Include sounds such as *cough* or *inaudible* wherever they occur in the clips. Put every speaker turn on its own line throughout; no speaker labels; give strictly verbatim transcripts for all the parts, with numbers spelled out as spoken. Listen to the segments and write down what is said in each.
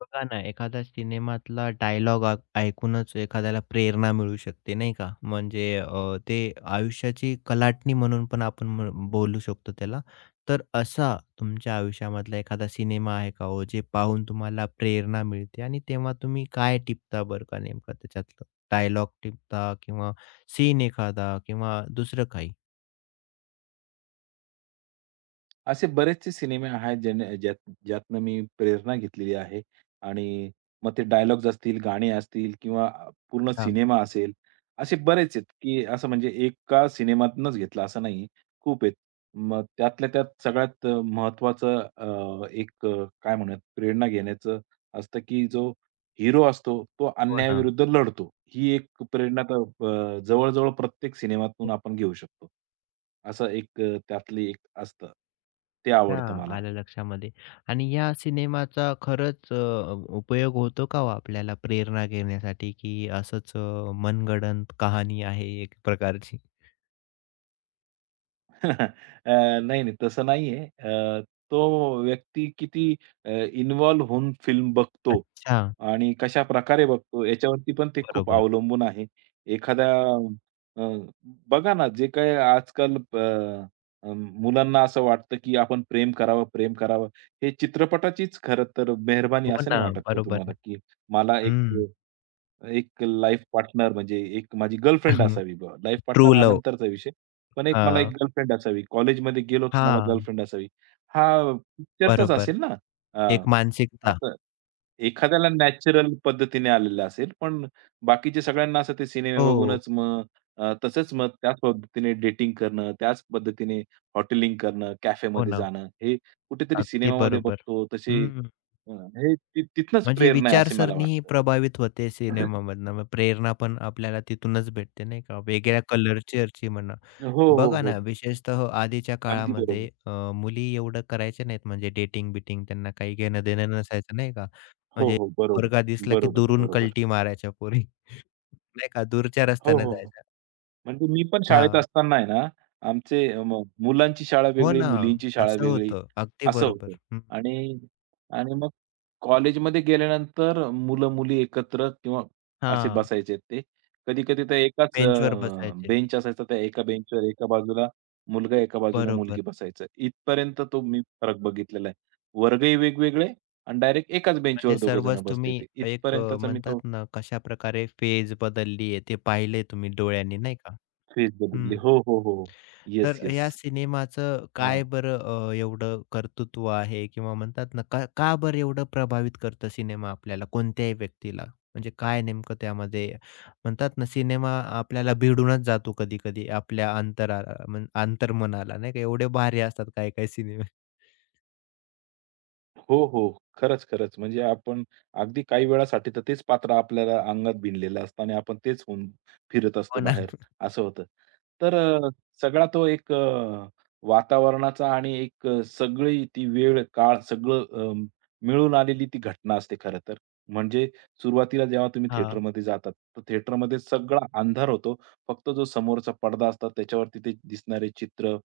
बघा ना, एखादा सिनेमातला डायलॉग आ ऐकूनच एखाद्याला प्रेरणा मिळू शकते, नाही का? म्हणजे अ, ते आयुष्याची कलाटणी म्हणून पण आपण म्ह बोलू शकतो त्याला. तर असा तुमच्या आयुष्यामधला एखादा सिनेमा आहे का हो, जे पाहून तुम्हाला प्रेरणा मिळते आणि तेव्हा तुम्ही काय टिपता बरं का नेमकं त्याच्यातलं? डायलॉग टिपता किंवा सीन एखादा किंवा दुसरं काही?
असे बरेचसे सिनेमे आहेत ज्याने ज्यात ज्यातनं मी प्रेरणा घेतलेली आहे आणि मग ते डायलॉग्स असतील, गाणी असतील किंवा पूर्ण
हां.
सिनेमा असेल, असे बरेच आहेत, की असं म्हणजे एका सिनेमातनंच घेतला असं नाहीये, खूप आहेत. मग त्यातल्या त्यात सगळ्यात महत्वाचं एक अ, काय म्हणूयात, प्रेरणा घेण्याचं असतं, की जो हिरो असतो, तो
हो ना.
अन्यायाविरुद्ध लढतो. ही एक प्रेरणा तर अ, जवळ-जवळ प्रत्येक सिनेमातून आपण घेऊ शकतो. असं एक अ, त्यातली एक असतं. ते आवडतं
अच्छा,
मला.
आलं लक्षामध्ये. आणि या सिनेमाचा खरंच अ, उपयोग होतो का हो आपल्याला प्रेरणा घेण्यासाठी, की असंच अ, मनगडंत कहाणी आहे एक प्रकारची?
*laughs* अ, नाही, नाही तसं नाहीये. अ, तो व्यक्ती किती अ, इन्व्हॉल्व होऊन फिल्म बघतो
अच्छा,
आणि कशाप्रकारे बघतो याच्यावरती पण ते खूप
बरोबर.
अवलंबून आहे. एखाद्या अ, बघा ना, जे काही आजकाल अ, अ, मुलांना असं वाटतं, की आपण प्रेम करावं, प्रेम करावं. हे चित्रपटाचीच खरं तर मेहरबानी
हो
असं
ना,
नाही वाटत का
बरोबर
तुम्हाला,
आहे.
की मला एक
हं.
एक लाईफ पार्टनर म्हणजे एक माझी गर्लफ्रेंड
*laughs*
असावी बुवा. लाईफ
ट्रू
पार्टनर हा
लव्ह.
नंतरचा विषय. पण एक मला एक
हां,
गर्लफ्रेंड असावी. कॉलेजमध्ये गेलो की मला
हां,
गर्लफ्रेंड
*laughs*
असावी. हा पिक्चरचाच
बरोबर.
असेल ना.
एक
अ,
मानसिकता.
असं एखाद्याला नॅचरल पद्धतीने आलेलं असेल, पण बाकीचे सगळ्यांना असं ते सिनेमे
हो,
बघूनच मग अ, तसंच मग त्याच पद्धतीने डेटिंग करणं, त्याच पद्धतीने हॉटेलिंग करणं,
हो
कॅफेमध्ये
ना,
जाणं, हे कुठेतरी
अगदी
सिनेमामध्ये
बरोबर.
बघतो तसे
हं.
अ, हे ति- तिथनंच
म्हणजे
प्रेरणा आहे असे मला
विचारसरणी
वाटतं.
प्रभावित होते सिनेमामधनं. मग प्रेरणा पण आपल्याला तिथूनच भेटते, नाही का? वेगळ्या कलरची म्हणा.
हो, हो,
बघा
हो.
ना, विशेषतः आधीच्या
अगदी
काळामध्ये
बरोबर.
अ, मुली एवढं करायच्या नाहीत म्हणजे डेटिंग-बिटिंग त्यांना काही घेणं-देणं नसायचं, नाही का?
हो,
म्हणजे
हो. बरोबर,
पोरगा दिसला की
बरोबर,
दुरून
बरोबर.
कल्टी मारायच्या पोरी, नाही का? दूरच्या
हो,
रस्त्यानं
हो.
जायच्या.
म्हणजे मी पण शाळेत
हां.
असताना आहे ना, आमचे म मुलांची शाळा
हो
वेगळी,
ना,
मुलींची शाळा
असं
वेगळी
होतं. अगदी
असं होतं.
बरोबर. हं.
आणि आणि मग कॉलेजमध्ये गेल्यानंतर मुलं-मुली एकत्र किंवा असे
हां,
बसायचे ते. कधी-कधी तर एकाच अ,
बेंचवर बसायचे.
बेंच असायचा, त्या एका बेंचवर एका बाजूला मुलगा, एका बाजूला
बरोबर.
मुलगी बसायचं. इथपर्यंत तो मी फरक बघितलेला आहे. वर्गही वेगवेगळे आणि डायरेक्ट एकाच
म्हणजे
बेंचवर दोघं जण
सर्वच
बसले
तुम्ही
ते.
एक अ,
इथपर्यंतचा मी तो
म्हणतात ना कशाप्रकारे फेज बदलली आहे ते पाहिलंय तुम्ही डोळ्यांनी नाही का?
फेज बदलली.
हं.
हो, हो, हो. येस,
तर
येस.
या सिनेमाचं काय
हां.
बरं अ, एवढं कर्तृत्व आहे किंवा म्हणतात ना का का बरं एवढं प्रभावित करतं सिनेमा आपल्याला कोणत्याही व्यक्तीला? म्हणजे काय नेमकं त्यामध्ये म्हणतात ना सिनेमा आपल्याला भिडूनच जातो कधी-कधी आपल्या अंतराला म्हण अंतर्मनाला नाही का? एवढे भारी असतात काही-काही सिनेमे.
हो, हो. खरंच, खरंच. म्हणजे आपण अगदी काही वेळासाठी तर तेच पात्र आपल्याला अंगात भिनलेलं असतं आणि आपण तेच होऊन फिरत असतो
हो ना.
बाहेर, असं होतं. तर अ, सगळा तो एक अ, वातावरणाचा आणि एक अ, सगळी ती वेळ, काळ सगळं अ, मिळून आलेली ती घटना असते खरं तर. म्हणजे सुरुवातीला जेव्हा तुम्ही
हां,
थिएटरमध्ये जातात, तर थिएटरमध्ये सगळा अंधार होतो फक्त जो समोरचा पडदा असतात त्याच्यावरती ते दिसणारे चित्र,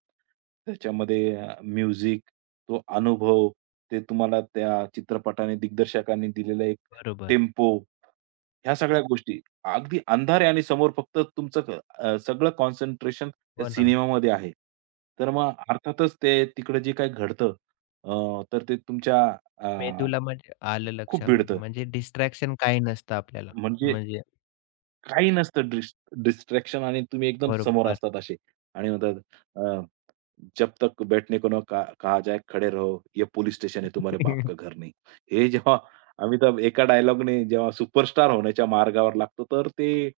त्याच्यामध्ये अ, म्युझिक, तो अनुभव, ते तुम्हाला त्या चित्रपटाने, दिग्दर्शकाने दिलेला एक
बरोबर.
टेम्पो, ह्या सगळ्या गोष्टी. अगदी अंधार आहे आणि समोर फक्त तुमचं क- अ, सगळं कॉन्सन्ट्रेशन त्या
हो ना.
सिनेमामध्ये आहे. तर मग अर्थातच ते तिकडे जे काही घडतं अ, तर ते तुमच्या अ,
मेंदूला म्हणजे आलं
खूप
लक्षामध्ये.
भिडतं.
म्हणजे डिस्ट्रॅक्शन काही नसतं आपल्याला.
म्हणजे
म्हणजे
काही नसतं डिस्ट्रॅक्शन आणि तुम्ही एकदम समोर
बरोबर.
असतात असे आणि म्हणतात जब तक बैठने को ना कहा कहा जाए, खड़े रहो, ये पुलिस स्टेशन है, तुम्हारे बाप का
*laughs*
घर नहीं. हे जेव्हा अमिताभ एका डायलॉगने जेव्हा सुपरस्टार होण्याच्या मार्गावर लागतो, तर ते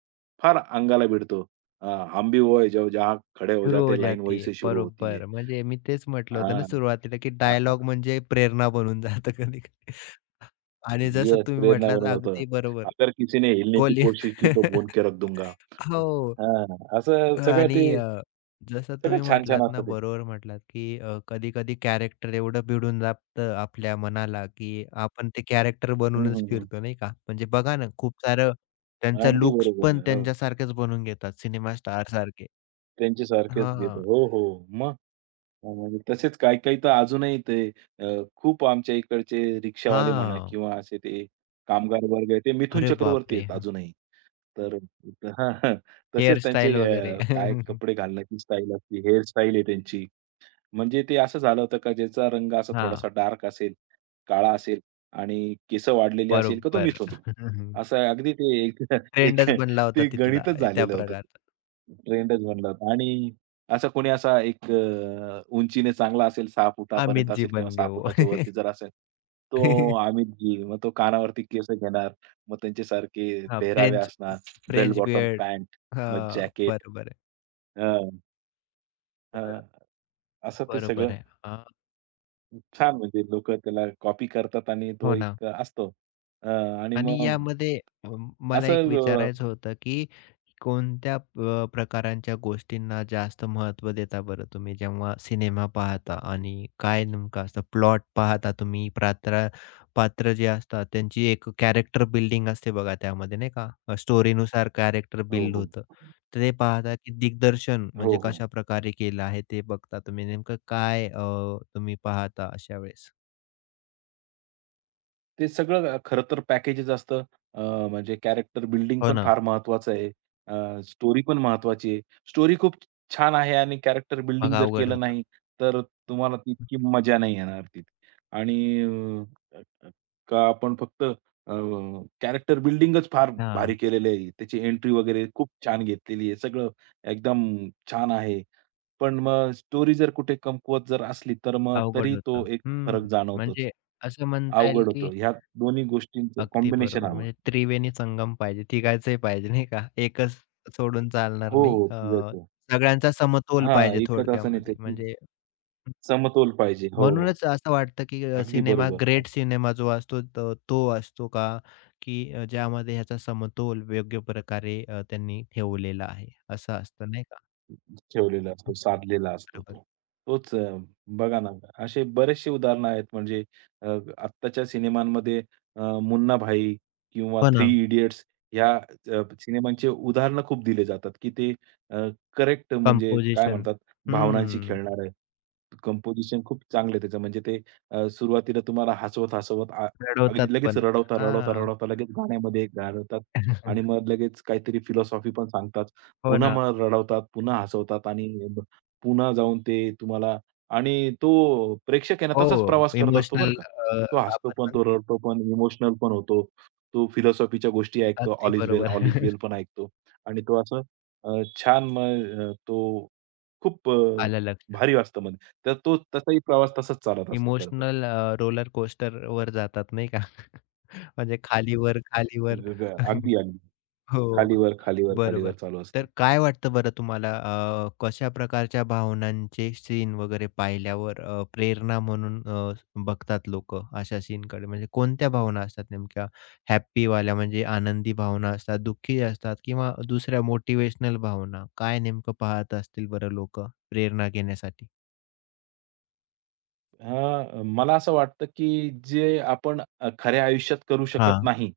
फार अंगाला भिडतो. अ, "हम भी वो है जो जहाँ खड़े हो
सुरू
जाते
हो
हैं, लाइन वही
जाती है.
से शुरू होती है."
बरोबर. म्हणजे मी तेच म्हटलं होतं ना
हां.
सुरुवातीला, की
हां,
डायलॉग
हां.
म्हणजे प्रेरणा बनून जातं कधी-कधी. आणि जसं
येस,
तुम्ही
प्रेरणा
म्हटलात
बनून जातं.
अगदी बरोबर.
"अगर किसी ने हिलने की
कोली
कोशिश की तो भून
*laughs*
के रख दूंगा."
हो.
हां, असं सगळं
आणि
ते
अ, जसं तुम्ही
सगळं छान-छान
म्हटलात ना,
असतं ते.
बरोबर म्हटलात, की अ, कधी-कधी कॅरेक्टर एवढं भिडून जातं आपल्या मनाला, की आपण ते कॅरेक्टर
हं,
बनवूनच
हं, हं.
फिरतो, नाही का? म्हणजे बघा ना, खूप सारं त्यांचा
अगदी
लुक्स
बरोबर.
पण
हो.
त्यांच्यासारखेच बनवून घेतात, सिनेमा स्टारसारखे.
त्यांचे सारखेच घेतो.
हां.
हो, हो. मग? हो, म्हणजे तसेच काही-काही तर अजूनही ते अ, खूप आमच्या इकडचे रिक्षावाले म्हणा
हां.
किंवा असे ते कामगार वर्ग आहे, ते मिथुन
अरे
चक्रवर्ती
बापरे!
आहेत अजूनही. तर हां, हां. तसेच
हेअर
त्यांचे
वगैरे.
अ, काय
*laughs*
कपडे घालण्याची स्टाईल असते, हेअर स्टाईल आहे त्यांची. म्हणजे ते असं झालं होतं का ज्याचा रंग असा
हां,
थोडासा डार्क असेल, काळा असेल आणि केसं वाढलेली असेल का तो
बरोबर.
मिथुन.
*laughs*
असं अगदी ते एक *laughs* एक
ट्रेंडच बनला होता
ते
तिथला,
गणितच
त्या
झालेलं होतं.
प्रकारचा.
ट्रेंडच बनला होता आणि असा कोणी असा एक अ, उंचीने चांगला असेल सहा
अमित
फुटापर्यंत
जी
असेल किंवा
बन गए
सहा
वो.
फुटाच्या वरती जर असेल, तो
*laughs*
अमितजी. मग तो कानावरती केसं घेणार, मग त्यांच्यासारखे
हां,
पेहरावे
फ्रेंच
असणार, bell
French
bottom
beard.
Pant, मग
हां,
जॅकेट.
बरोबर आहे.
हां,
तर
हां. असं ते
बरोबर
सगळं
आहे. हां,
छान म्हणजे लोकं त्याला कॉपी करतात आणि तो
हो ना.
एक असतो. अ, आणि
आणि
मग
यामध्ये अ, मला एक
असं अ,
विचारायचं होतं, की कोणत्या अ, प्रकारांच्या गोष्टींना जास्त महत्त्व देता बरं तुम्ही जेव्हा सिनेमा पाहता? आणि काय नेमकं असतं प्लॉट पाहता तुम्ही पात्रा पात्र जे असतात त्यांची एक कॅरेक्टर बिल्डिंग असते बघा त्यामध्ये नाही का? स्टोरीनुसार कॅरेक्टर
हो,
बिल्ड
हो.
होतं. तर ते पाहता की दिग्दर्शन
हो,
म्हणजे
हो.
कशाप्रकारे केलं आहे ते बघता तुम्ही नेमकं काय अ, तुम्ही पाहता अशा वेळेस?
ते सगळं खरं तर पॅकेजच असतं. अ, म्हणजे कॅरेक्टर बिल्डिंग
हो
पण
ना.
फार महत्वाचं आहे. स्टोरी पण महत्वाची आहे. स्टोरी खूप छान आहे आणि कॅरेक्टर
मग
बिल्डिंग जर
अवघड
केलं
होतं.
नाही, तर तुम्हाला तितकी मजा नाही येणार ती. आणि अ, का आपण फक्त कॅरेक्टर बिल्डिंगच फार भारी
हां.
केलेली आहे. त्याची एंट्री वगैरे खूप छान घेतलेली आहे. सगळं एकदम छान आहे. पण मग स्टोरी जर कुठे कमकुवत जर असली, तर मग
अवघड
तरी
होतं.
तो एक फरक
हं,
जाणवतोच.
म्हणजे असं म्हणता येईल,
अवघड
की
होतं. ह्या दोन्ही गोष्टींचं
अगदी
कॉम्बिनेशन
बरोबर.
हवं.
म्हणजे त्रिवेणी संगम पाहिजे, तिघांचंही पाहिजे नाही का? एकच सोडून चालणार
हो,
नाही.
हो.
अ,
पिझ्झाचं.
सगळ्यांचा समतोल
हां,
पाहिजे
एका तासाने ते
थोडक्यामध्ये. म्हणजे
समतोल पाहिजे. हो, हो.
म्हणूनच असं वाटतं, की अ,
अगदी
सिनेमा
बरोबर. अग
ग्रेट सिनेमा जो असतो तो तो असतो का? की अ, ज्यामध्ये ह्याचा समतोल योग्य प्रकारे अ, त्यांनी ठेवलेला आहे. असं असतं नाही का?
ठेवलेला असतो, साधलेला असतो
बरोबर.
तो. तोच अ, बघा ना, असे बरेचसे उदाहरणं आहेत म्हणजे अ, आत्ताच्या सिनेमांमध्ये अ, मुन्ना भाई किंवा
हो
थ्री
ना.
इडियट्स ह्या अ, सिनेमांचे उदाहरणं खूप दिले जातात, की ते करेक्ट म्हणजे काय
कंपोझिशन.
म्हणतात भावनांशी
हं.
खेळणारं आहे. कंपोझिशन खूप चांगलं आहे त्याचं म्हणजे ते अ, सुरुवातीला तुम्हाला हसवत-हसवत आ
रडवतात
अगदी लगेच
पण.
रडवता, रडवता,
हां.
रडवता लगेच गाण्यामध्ये गारवतात
*laughs*
आणि मग लगेच काहीतरी फिलॉसॉफी पण सांगतात.
हो
पुन्हा
ना.
मग रडवतात, पुन्हा हसवतात आणि ब पुन्हा जाऊन ते तुम्हाला आणि तो प्रेक्षक आहे ना
हो,
तसाच प्रवास करत असतो बरं
इमोशनल
का.
अ,
तो हसतो
आपण
पण,
म्हणतो
तो रडतो पण, इमोशनल पण होतो. तो फिलॉसॉफीच्या गोष्टी ऐकतो.
अगदी
ऑल इज वेल,
बरोबर.
ऑल इज वेल
*laughs*
पण ऐकतो आणि तो असं अ, छान मग अ, तो खूप अ,
आलं लक्षात.
भारी वाचतं म्हणजे. तर तो तसाही प्रवास तसाच चालत असतो खरं तर.
इमोशनल अ, रोलर कोस्टरवर जातात नाही का? *laughs* म्हणजे खाली वर, खाली वर.
ग ग अगदी,
*laughs*
अगदी.
हो.
खालीवर, खालीवर,
बरोबर.
खालीवर चालू असतं.
तर काय वाटतं बरं तुम्हाला अ, कशा प्रकारच्या भावनांचे सीन वगैरे पाहिल्यावर अ, प्रेरणा म्हणून अ, बघतात लोकं अशा सीनकडे? म्हणजे कोणत्या भावना असतात नेमक्या? हॅपीवाल्या म्हणजे आनंदी भावना असतात, दुःखी असतात किंवा दुसऱ्या मोटिव्हेशनल भावना? काय नेमकं पाहत असतील बरं लोकं प्रेरणा घेण्यासाठी?
हां, मला असं वाटतं, की जे आपण अ, खऱ्या आयुष्यात करू शकत
हां,
नाही,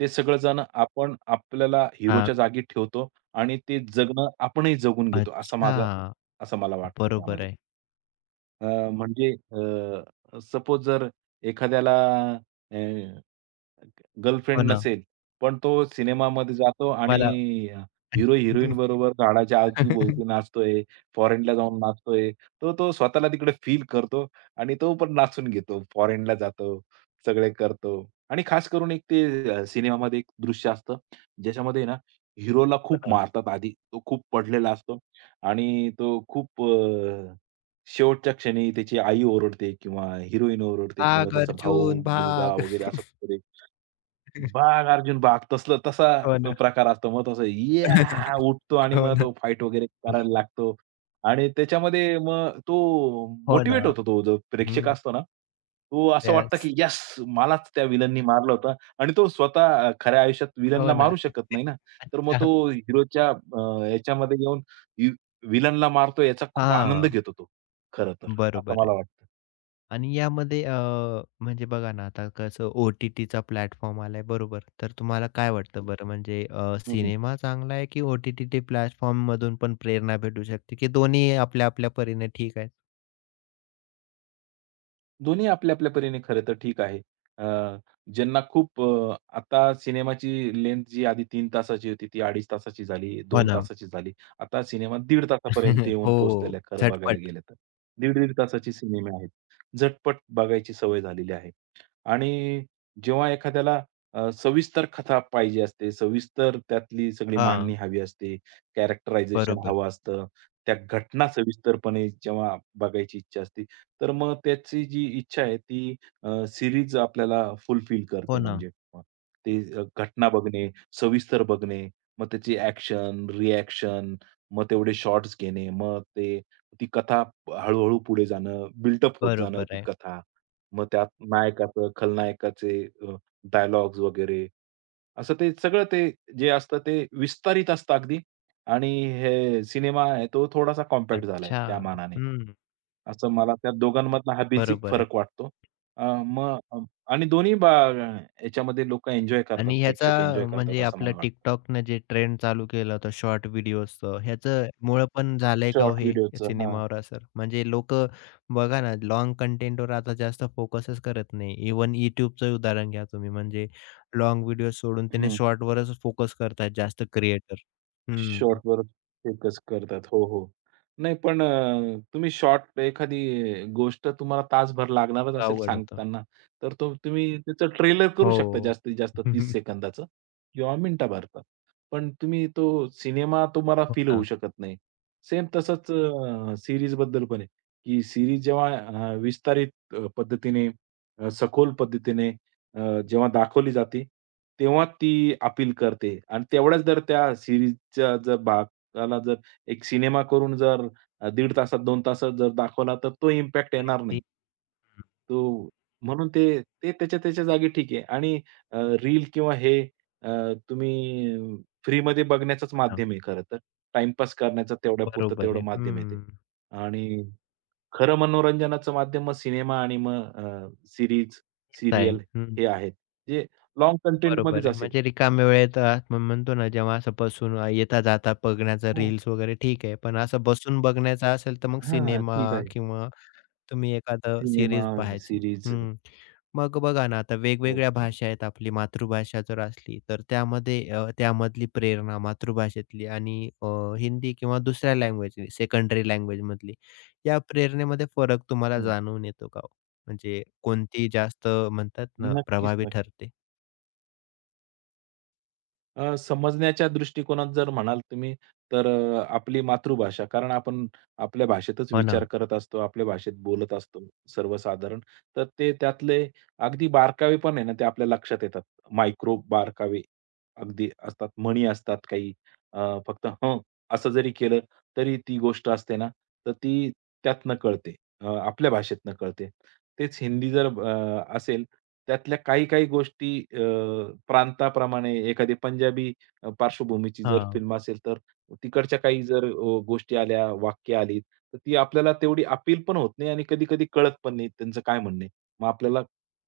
ते सगळंजण आपण आपल्याला
हां.
हिरोच्या जागी ठेवतो आणि ते जगणं आपणही जगून घेतो, असा
अच्छा.
माझा असं मला वाटतं
बरोबर
त्यामध्ये.
आहे.
अ, म्हणजे अ, सपोज जर एखाद्याला अ
हो
गर्लफ्रेंड
ना.
नसेल, पण तो सिनेमामध्ये जातो आणि
मला
हिरो हिरोईन बरोबर झाडाच्या अवती-भोवती
*laughs*
नाचतोय, फॉरेनला जाऊन नाचतोय. तो तो स्वतःला तिकडे फील करतो आणि तो पण नाचून घेतो. फॉरेनला जातो, सगळे करतो आणि खास करून एक ते अ, सिनेमामध्ये एक दृश्य असतं, ज्याच्यामध्ये ना हिरोला
हो
खूप
ना.
मारतात आधी. तो खूप पडलेला असतो आणि तो खूप अ, शेवटच्या क्षणी त्याची आई ओरडते किंवा हिरोईन ओरडते किंवा
भाग
त्याचा भाऊ,
अर्जुन
मुलगा
भाग.
वगैरे असं कोणीतरी बाग अर्जुन बाग. तसलं तसा
हो
तो
ना.
प्रकार असतो. मग तसं याह!
*laughs*
उठतो आणि
हो
मग
ना.
तो फाईट वगैरे करायला लागतो आणि त्याच्यामध्ये मग तो
हो ना.
मोटिवेट होतो तो जो
हं.
प्रेक्षक असतो ना, तो असं वाटतं की
येस.
येस! मलाच त्या विलननी मारलं होतं आणि तो स्वतः अ, खऱ्या आयुष्यात
हो
विलनला
ना.
मारू शकत नाही ना. तर मग तो
*laughs*
हिरोच्या अ, याच्यामध्ये येऊन विलनला मारतोय याचा खूप आनंद
हां,
घेतो तो, खरं तर, असं
बरोबर आहे.
मला वाटतं.
आणि यामध्ये अ, म्हणजे बघा ना, आता कसं ओ-टी-टीचा प्लॅटफॉर्म आलाय बरोबर. तर तुम्हाला काय वाटतं बरं म्हणजे अ, सिनेमा चांगला आहे की ओ-टी-टी प्लॅटफॉर्ममधून पण प्रेरणा भेटू शकते की दोन्ही आपल्या-आपल्या परीने ठीक आहेत?
दोन्ही आपल्या-आपल्या परीने खरं तर ठीक आहे. अ, ज्यांना खूप अ, आता सिनेमाची लेंथ जी आधी तीन तासाची होती, ती अडीच तासाची झाली,
हो
दोन
ना.
तासाची झाली. आता सिनेमा दीड तासापर्यंत
*laughs*
येऊन
हो,
पोहोचलेला आहे खरं बघायला
झटपट.
गेलं तर. दीड-दीड तासाचे सिनेमे आहेत. झटपट बघायची सवय झालेली आहे. आणि जेव्हा एखाद्याला अ, सविस्तर कथा पाहिजे असते, सविस्तर त्यातली सगळी
हां,
मांडणी हवी असते, कॅरेक्टरायझेशन
बरोबर.
हवं असतं, त्या घटना सविस्तरपणे जेव्हा बघायची इच्छा असते, तर मग त्याची जी इच्छा आहे ती अ, सीरीज आपल्याला फुलफिल करते
हो ना,
म्हणजे. मग ते अ, घटना बघणे, सविस्तर बघणे, मग त्याची ॲक्शन, रिॲक्शन, मग तेवढे शॉट्स घेणे, मग ते ती कथा हळू पुढे जाणं, बिल्टअप होत जाणं
बरोबर
ती
आहे.
कथा. मग त्यात नायकाचं, खलनायकाचे अ, डायलॉग्स वगैरे, असं ते सगळं ते जे असतं ते विस्तारित असतं अगदी आणि हे सिनेमा आहे तो थोडासा कॉम्पॅक्ट झालाय
अच्छा.
त्या मानाने.
हं,
असं मला त्या दोघांमधला हा बेसिक
बरोबर आहे.
फरक वाटतो. मग आणि दोन्ही बा याच्यामध्ये लोकं एन्जॉय करतात,
आणि ह्याचा
प्रेक्षक एन्जॉय
अ,
करतात
म्हणजे
असं
आपलं
मला वाटतं.
TikTokनं जे ट्रेंड चालू केला होता शॉर्ट व्हिडिओजचं, ह्याचं मुळं पण झालंय का हो
शॉर्ट
हे
व्हिडिओचं. हां.
सिनेमावर असर? म्हणजे लोक बघा ना, लाँग कंटेंटवर आता जास्त फोकसच करत नाही. इव्हन YouTubeचं उदाहरण घ्या तुम्ही, म्हणजे लाँग व्हिडिओ सोडून त्याने शॉर्टवरच फोकस करतायत जास्त क्रिएटर. हं,
शॉर्टवर फोकस करतात. हो, हो. नाही पण अ, तुम्ही शॉर्ट एखादी गोष्ट तुम्हाला तासभर लागणारच असेल
अवघड होतं.
सांगताना, तर तो तुम्ही त्याचं ट्रेलर करू शकता
हो.
जास्तीत जास्त तीस
*laughs*
सेकंदाचं किंवा मिनिटाभराचा. पण तुम्ही तो सिनेमा तुम्हाला
हो
फील होऊ
ना.
शकत नाही. सेम तसंच अ, सीरीजबद्दल पण आहे, की सीरीज जेव्हा अ, विस्तारित अ, पद्धतीने अ, सखोल पद्धतीने अ, जेव्हा दाखवली जाते, तेव्हा ती अपील करते आणि तेवढ्याच जर त्या सीरीजच्या जर भागाला जर एक सिनेमा करून जर अ, दीड तासात, दोन तासात जर दाखवला, तर तो इम्पॅक्ट येणार
माहिती.
नाही.
हं,
तो म्हणून ते ते त्याच्या-त्याच्या जागी ठीक आहे आणि अ, रील किंवा हे अ, तुम्ही फ्रीमध्ये बघण्याचंच
हां.
माध्यम आहे खरं तर. टाईमपास करण्याचं तेवढ्यापुरतं
बरोबर
तेवढं
आहे.
माध्यम आहे ते
हं,
आणि खरं मनोरंजनाचं माध्यम मग सिनेमा आणि मग अ, सीरीज,
तेच आहे.
सीरियल
हं.
हे आहेत. जे लाँग
बरोबर
कंटेंटमध्येच
आहे.
असेल.
म्हणजे रिकाम्या वेळेत अ, आपण म्हणतो ना, जेव्हा असं बसून येता-जाता बघण्याचा
हो.
रील्स वगैरे ठीक आहे. पण असं बसून बघण्याचा असेल तर मग
हां,
सिनेमा
ठीक आहे.
किंवा तुम्ही एखादं
सिनेमा,
सीरीज पाहायची.
सीरीज.
हं. मग बघा ना, आता वेगवेगळ्या
ओके.
भाषा आहेत. आपली मातृभाषा जर असली, तर त्यामध्ये अ, त्यामधली प्रेरणा मातृभाषेतली आणि अ, हिंदी किंवा दुसऱ्या लँग्वेज सेकंडरी लँग्वेजमधली. या प्रेरणेमध्ये फरक तुम्हाला
हं.
जाणवून येतो का हो? म्हणजे कोणती जास्त म्हणतात ना,
नक्कीच,
प्रभावी
नक्कीच.
ठरते?
अ, समजण्याच्या दृष्टिकोनात जर म्हणाल तुम्ही, तर अ, आपली मातृभाषा. कारण आपण आपल्या भाषेतच
हो ना.
विचार करत असतो, आपल्या भाषेत बोलत असतो सर्वसाधारण. तर ते त्यातले अगदी बारकावे पण आहे ना, ते आपल्या लक्षात येतात. मायक्रो बारकावे अगदी असतात. म्हणी असतात काही. अ, फक्त हं, असं जरी केलं तरी ती गोष्ट असते ना, तर ती त्यातनं कळते. अ, आपल्या भाषेतनं कळते. तेच हिंदी जर अ, असेल त्यातल्या काही-काही गोष्टी अ, प्रांताप्रमाणे एखादी पंजाबी अ, पार्श्वभूमीची जर
हां,
फिल्म असेल, तर तिकडच्या काही जर अ, गोष्टी आल्या, वाक्य आली, तर ती आपल्याला तेवढी अपील पण होत नाही आणि कधी-कधी कळत पण नाही त्यांचं काय म्हणणं आहे. मग आपल्याला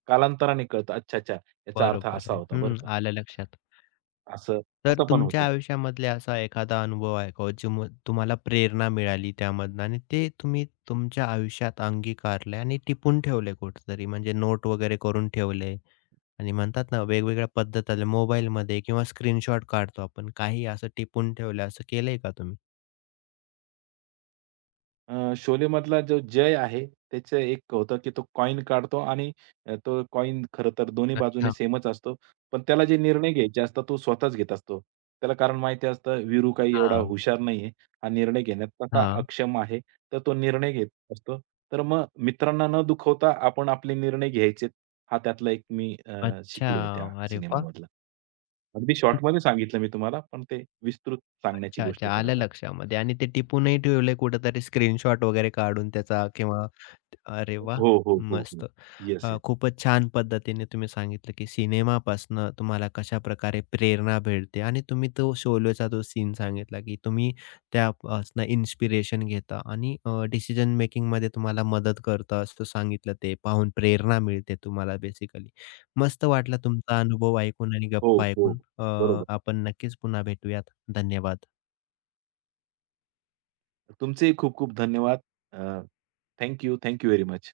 कालांतराने कळतं, अच्छा-अच्छा याचा अर्थ
बरोबर
असा
आहे.
होता बरं
हं,
का.
आलं लक्षात.
असं
तर
असं पण
तुमच्या
होतं.
आयुष्यामधला असा एखादा अनुभव आहे का, हो, जो म- तुम्हाला प्रेरणा मिळाली त्यामधनं आणि ते तुम्ही तुमच्या आयुष्यात अंगीकारले आणि टिपून ठेवले कुठेतरी, म्हणजे नोट वगैरे करून ठेवले आणि म्हणतात ना, वेगवेगळ्या पद्धत आल्या मोबाईलमध्ये किंवा स्क्रीनशॉट काढतो आपण, काही असं टिपून ठेवलं, असं केलंय का तुम्ही?
अ, शोलेमधला जो जय आहे, त्याचं एक होतं, की तो कॉइन काढतो आणि अ, तो कॉइन खरं तर दोन्ही बाजूने
अच्छा.
सेमच असतो. पण त्याला जे निर्णय घ्यायचे असतात, तो स्वतःच घेत असतो. त्याला कारण माहिती असतं, वीरू काही एवढा
हां,
हुशार नाहीये. हा निर्णय घेण्यात तसा
हां.
अक्षम आहे. तर तो निर्णय घेत असतो. तर मग मित्रांना न दुखवता आपण आपले निर्णय घ्यायचेत. हा त्यातला एक मी अ,
अच्छा.
शिकलोय त्या
अरे वाह!
सिनेमामधला. अगदी शॉर्टमध्ये सांगितलं मी तुम्हाला, पण ते विस्तृत सांगण्याची
अच्छा,
गोष्ट
अच्छा.
आहे खरं
आलं
तर.
लक्षामध्ये आणि ते टिपूनही ठेवलंय कुठेतरी स्क्रीनशॉट वगैरे काढून त्याचा किंवा अरे वाह!
हो, हो, हो, हो.
मस्त.
Yes,
uh,
yes.
खूपच छान पद्धतीने तुम्ही सांगितलं, की सिनेमापासनं तुम्हाला कशाप्रकारे प्रेरणा भेटते आणि तुम्ही तो शोलेचा तो सीन सांगितला, की तुम्ही त्यापासनं इन्स्पिरेशन घेता आणि अ, डिसिजन मेकिंगमध्ये तुम्हाला मदत करतं असं सांगितलं ते पाहून प्रेरणा मिळते तुम्हाला बेसिकली. मस्त वाटला तुमचा अनुभव ऐकून आणि
हो,
गप्पा
हो.
ऐकून. अ,
बरोबर.
आपण नक्कीच पुन्हा भेटूयात. धन्यवाद.
तुमचेही खूप-खूप धन्यवाद. Uh, thank you. Thank you very much.